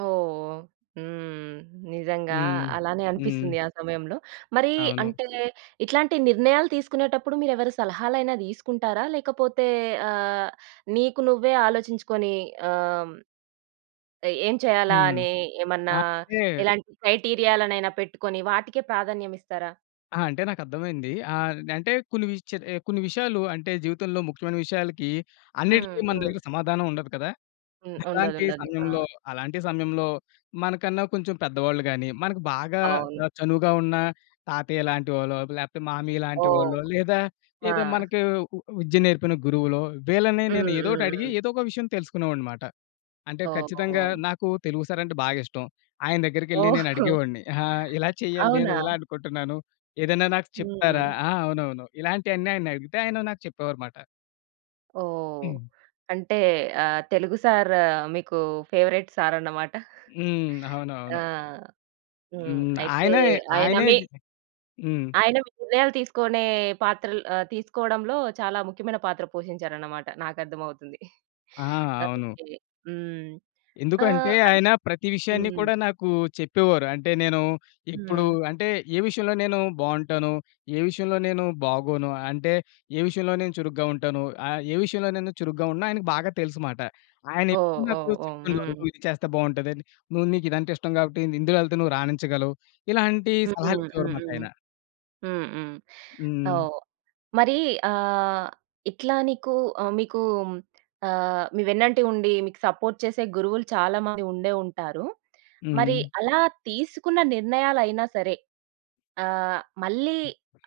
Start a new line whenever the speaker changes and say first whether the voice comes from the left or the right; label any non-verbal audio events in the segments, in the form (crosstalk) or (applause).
right: ఓహ్! హ్మ్, నిజంగా.
left: హ్మ్.
right: అలానే
left: హ్మ్.
right: అనిపిస్తుందీ ఆ సమయంలో. మరీ
left: అవును.
right: అంటే, ఇట్లాంటి నిర్ణయాలు తీసుకునేటప్పుడు, మీరెవరి సలహాలైనా తీసుకుంటారా? లేకపోతే ఆహ్, నీకు నువ్వే ఆలోచించుకొని, ఆహ్, ఏ ఏం చేయాలా
left: హ్మ్.
right: అని, ఏమన్నా,
left: అంటే
right: ఎలాంటి క్రైటీరియాలనైనా పెట్టుకొని వాటికే ప్రాధాన్యం ఇస్తారా?
left: ఆ! అంటే, నాకర్థమైందీ. ఆహ్, అంటే, కొన్ని విషయాలు, ఎ, కొన్ని విషయాలు అంటే, జీవితంలో ముఖ్యమైన విషయాలకీ,
right: హ్మ్.
left: అన్నిట్లికి మన
right: హ్మ్.
left: దగ్గర సమాధానం ఉండదు కదా!
right: హ్మ్.
left: అలాంటి
right: ఉండదుండదు.
left: సమయంలో,
right: ఆ!
left: అలాంటి సమయంలో, మనకన్నా కొంచెం పెద్దవాళ్ళు గాని, మనకు బాగా
right: అవును.
left: అ, చనువుగా ఉన్న తాతయ్య లాంటి వాళ్ళో, లేపోతే మామయ్య లాంటి
right: ఓహ్!
left: వాళ్ళో, లేదా ఏదా
right: ఆ!
left: మనకీ ఉ ఉ విద్య నేర్పిన గురువులో, వీళ్ళని
right: హ్మ్. హ్మ్.
left: నేనొదోటి అడిగి,
right: హ్మ్.
left: ఏదోక విషయం తెలుసుకునేవాడ్నిమాట. అంటే ఖచ్చితంగా,
right: తోం.
left: నాకూ తెలుగు సారంటే బాగిష్టం. ఆయన దెగ్గరికెళ్లి
right: ఓహో! (chuckles)
left: నేనడిగేవాడ్ని. అహా! ఇలా చెయ్యాలి నేను,
right: అవునా?
left: ఇలా అనుకుంటున్నాను. ఏదైనా నాకు చెప్తారా
right: హ్మ్.
left: ఆ! అవునవును. ఇలాంటియన్నీ ఆయన్నడిగితే, ఆయన నాకు చెప్పేవారుమాట.
right: ఓహ్!
left: హ్మ్.
right: అంటే, ఆహ్, తెలుగు సార్ మీకు ఫేవరెట్ సారన్నమాట.
left: హ్మ్.
right: (chuckles) ఆ!
left: అవునవును.
right: హ్మ్.
left: హ్మ్.
right: అయితే,
left: ఆయనే,
right: ఆయన
left: ఆయనే
right: మీ...
left: హ్మ్.
right: ఆయన మీ నిర్ణయాలు తీసుకొనే పాత్రల్ ఆహ్, తీసుకోవడంలో చాలా ముఖ్యమైన పాత్ర పోషించారన్నమాట. నాకర్థమవుతుంది.
left: ఆ!
right: (chuckles)
left: అవును.
right: ఓకే. హ్మ్.
left: ఎందుకంటే,
right: ఆహ్, అన్
left: ఆయన ప్రతి విషయాన్ని
right: హ్మ్.
left: కూడా నాకూ, చెప్పేవారు. అంటే, నేను ఇప్పుడు
right: హ్మ్.
left: అంటే, ఏ విషయంలో నేను బావుంటాను, ఏ విషయంలో నేను బాగోను, అంటే, ఏ విషయంలో నేను చురుగ్గా ఉంటాను, ఆహ్, ఏ విషయంలో నేను చురుగ్గా ఉండనో, ఆయనకి బాగా తెలుసుమాట.
right: ఓహ్!
left: ఆయనెప్పుడూ నాకు
right: ఓహ్! ఓహ్!
left: చెప్తుoడేవారు,
right: హ్మ్.
left: నువ్విది చేస్తే బావుంటదని, "నువ్వు నీకీదంటే ఇష్టం కాబట్టి ఇందులో వెళ్తే నువ్వు రాణించగలవు". ఇలాంటి
right: హ్మ్.
left: సలహాలు
right: హ్మ్.
left: ఇచ్చేవారుమాట ఆయన.
right: హ్మ్. హ్మ్.
left: హ్మ్.
right: ఓహ్! మరీ ఆహ్, ఇట్లా నీకు అ, నీకూ మీకూ అహ్, మీ వెన్నంటే ఉండి, మీకు సపోర్ట్ చేసే గురువులు చాలా మంది ఉండే ఉంటారు. మరి,
left: హ్మ్.
right: అలా తీసుకున్న నిర్ణయాలైనా సరే, ఆహ్, మళ్ళీ,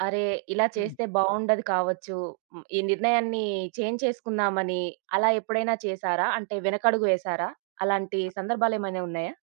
right: అరె! ఇలా
left: హ్మ్.
right: చేస్తే బావుండదు కావచ్చు. హ్మ్, ఈ నిర్ణయాన్ని చేంజ్ చేసుకుందామనీ అలా ఎప్పుడైనా చేసారా? అంటే వెనకడుగు వేసారా? అలాంటి సందర్భాలు ఏమైనా ఉన్నాయా?